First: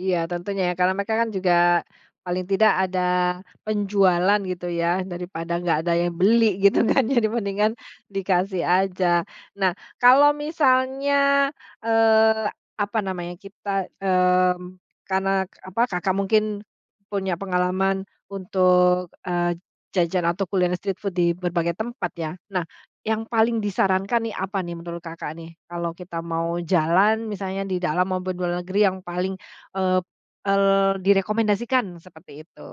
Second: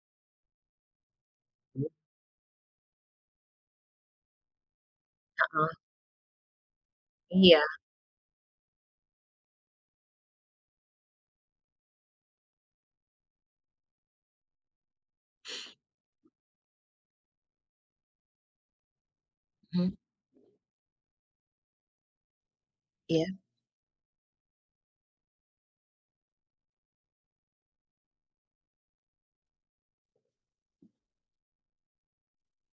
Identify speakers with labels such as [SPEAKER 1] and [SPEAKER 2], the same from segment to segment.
[SPEAKER 1] Iya tentunya ya karena mereka kan juga
[SPEAKER 2] [unintelligible]
[SPEAKER 1] paling tidak ada penjualan gitu ya, daripada
[SPEAKER 2] Heeh.
[SPEAKER 1] nggak ada yang beli gitu kan ya,
[SPEAKER 2] Iya.
[SPEAKER 1] dibandingkan dikasih aja. Nah, kalau misalnya, eee, apa namanya, kita mmm, karena apa Kakak mungkin punya pengalaman untuk, eee,
[SPEAKER 2] Hmm.
[SPEAKER 1] jajan atau kuliner street food di berbagai tempat ya. Nah, yang
[SPEAKER 2] Iya.
[SPEAKER 1] paling disarankan nih apa nih menurut Kakak nih? Kalau kita mau jalan misalnya di dalam maupun luar negeri yang paling, eee, el direkomendasikan seperti itu.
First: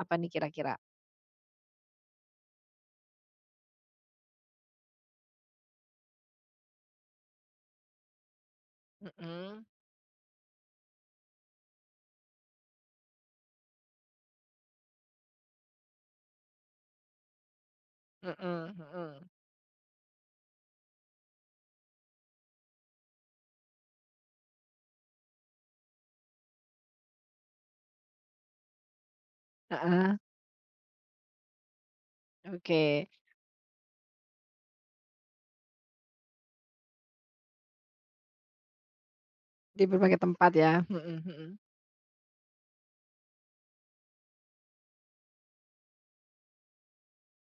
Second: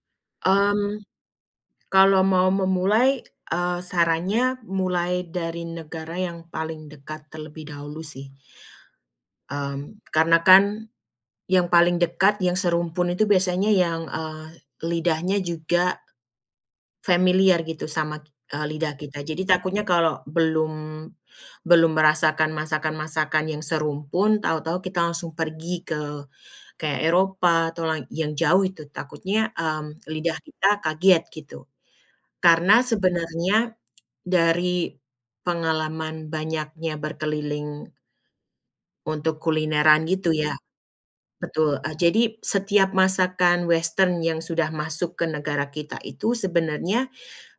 [SPEAKER 1] Apa nih kira-kira?
[SPEAKER 2] Mmm. Kalau mau memulai, eee, sarannya mulai dari negara yang paling dekat terlebih dahulu sih.
[SPEAKER 1] Mhm.
[SPEAKER 2] Mmm, karena kan, yang paling dekat yang serumpun itu biasanya yang, eee, lidahnya juga familiar gitu sama kit
[SPEAKER 1] Mhm
[SPEAKER 2] lidah kita.
[SPEAKER 1] mhm.
[SPEAKER 2] Jadi takutnya kalau belum, belum merasakan masakan-masakan yang serumpun tahu-tahu kita langsung pergi ke kayak Eropa atau lai yang jauh itu takutnya, mmm,
[SPEAKER 1] Heeh.
[SPEAKER 2] lidah kita kaget gitu. Karena
[SPEAKER 1] Oke.
[SPEAKER 2] sebenarnya dari pengalaman banyaknya berkeliling untuk
[SPEAKER 1] Di
[SPEAKER 2] kulineran
[SPEAKER 1] berbagai
[SPEAKER 2] gitu
[SPEAKER 1] tempat
[SPEAKER 2] ya.
[SPEAKER 1] ya? Mhm mhm.
[SPEAKER 2] Betul, ah, jadi setiap masakan western yang sudah masuk ke negara kita itu sebenarnya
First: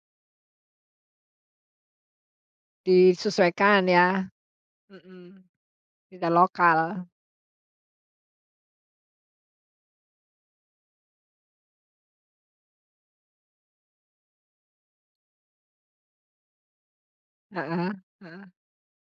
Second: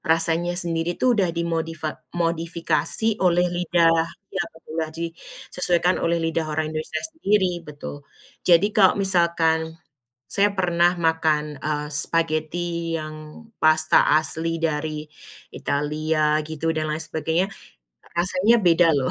[SPEAKER 2] rasanya sendiri tuh udah dimodifa dimodifikasi oleh
[SPEAKER 1] Disesuaikan
[SPEAKER 2] lidah
[SPEAKER 1] ya?
[SPEAKER 2] ya [unintelligible]
[SPEAKER 1] Mhm.
[SPEAKER 2] sesuaikan oleh
[SPEAKER 1] Tidak
[SPEAKER 2] lidah orang Indonesia
[SPEAKER 1] lokal.
[SPEAKER 2] sendiri, betul. Jadi kalau misalkan saya pernah makan, eee, spaghetti yang pasta asli dari Italia gitu dan lain sebagainya,
[SPEAKER 1] Heeh, heeh.
[SPEAKER 2] rasanya beda loh.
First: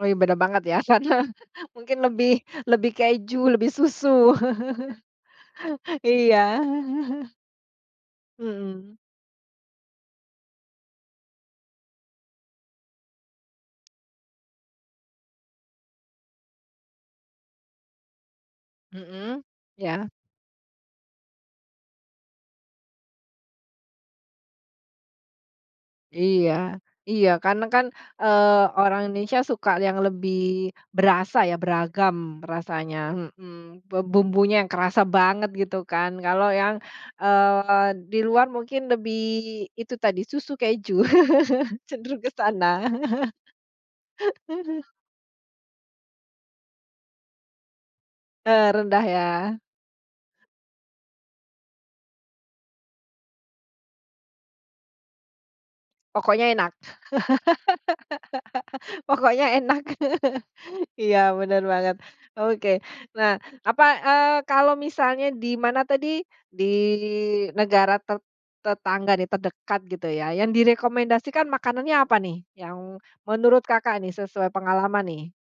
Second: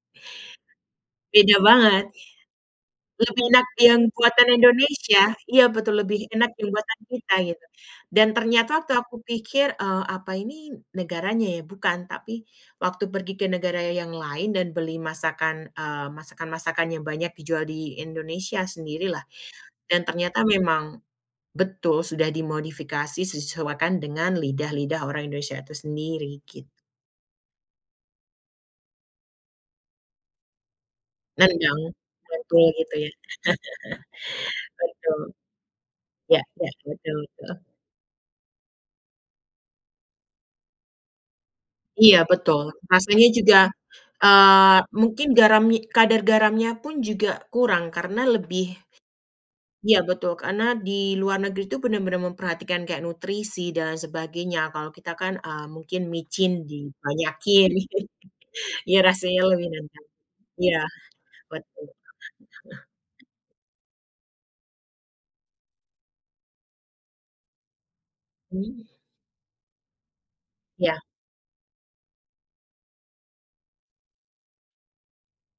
[SPEAKER 1] Oh, beda banget ya sana.
[SPEAKER 2] Beda
[SPEAKER 1] Mungkin
[SPEAKER 2] banget.
[SPEAKER 1] lebih lebih
[SPEAKER 2] Lebih
[SPEAKER 1] keju,
[SPEAKER 2] enak
[SPEAKER 1] lebih
[SPEAKER 2] yang
[SPEAKER 1] susu.
[SPEAKER 2] buatan Indonesia, iya betul lebih
[SPEAKER 1] Iya.
[SPEAKER 2] enak yang buatan kita gitu dan ternyata waktu
[SPEAKER 1] Mhm.
[SPEAKER 2] aku pikir, eee, apa ini negaranya ya. Bukan, tapi waktu pergi ke negara yang lain dan beli masakan, eee, masakan-masakan yang banyak dijual di Indonesia sendirilah
[SPEAKER 1] Mhm,
[SPEAKER 2] dan
[SPEAKER 1] iya.
[SPEAKER 2] ternyata memang betul sudah dimodifikasi, sesuaikan dengan lidah-lidah orang Indonesia itu sendiri
[SPEAKER 1] Iya,
[SPEAKER 2] git
[SPEAKER 1] iya. Karena kan, eee, orang Indonesia suka yang lebih berasa ya,
[SPEAKER 2] Nendang,
[SPEAKER 1] beragam
[SPEAKER 2] [unintelligible] gitu
[SPEAKER 1] rasanya,
[SPEAKER 2] ya?
[SPEAKER 1] mhm. Bumbunya yang kerasa
[SPEAKER 2] Betul.
[SPEAKER 1] banget gitu kan.
[SPEAKER 2] Iya
[SPEAKER 1] Kalau
[SPEAKER 2] iya.
[SPEAKER 1] yang,
[SPEAKER 2] Betul betul.
[SPEAKER 1] eee, di luar mungkin lebih itu tadi susu keju.
[SPEAKER 2] Iya
[SPEAKER 1] Cenderung ke
[SPEAKER 2] betul.
[SPEAKER 1] sana.
[SPEAKER 2] Rasanya juga eee, mungkin garami kadar garamnya pun juga kurang karena lebih
[SPEAKER 1] Terendah ya?
[SPEAKER 2] iya betul karena di luar negeri tuh benar-benar memperhatikan kayak nutrisi dan lain sebagainya, kalau kita kan, ah, mungkin
[SPEAKER 1] Pokoknya
[SPEAKER 2] micin
[SPEAKER 1] enak.
[SPEAKER 2] di banyakin. Iya rasanya
[SPEAKER 1] pokoknya
[SPEAKER 2] lebih
[SPEAKER 1] enak.
[SPEAKER 2] nendang. Iya.
[SPEAKER 1] Iya bener
[SPEAKER 2] Betul.
[SPEAKER 1] banget. Oke,
[SPEAKER 2] Heeh
[SPEAKER 1] nah apa, eee, kalau misalnya di mana tadi di negara te
[SPEAKER 2] Mhm.
[SPEAKER 1] tetangga nih terdekat gitu ya, yang
[SPEAKER 2] Iya.
[SPEAKER 1] direkomendasikan makanannya apa nih? Yang menurut Kakak nih, sesuai pengalaman nih?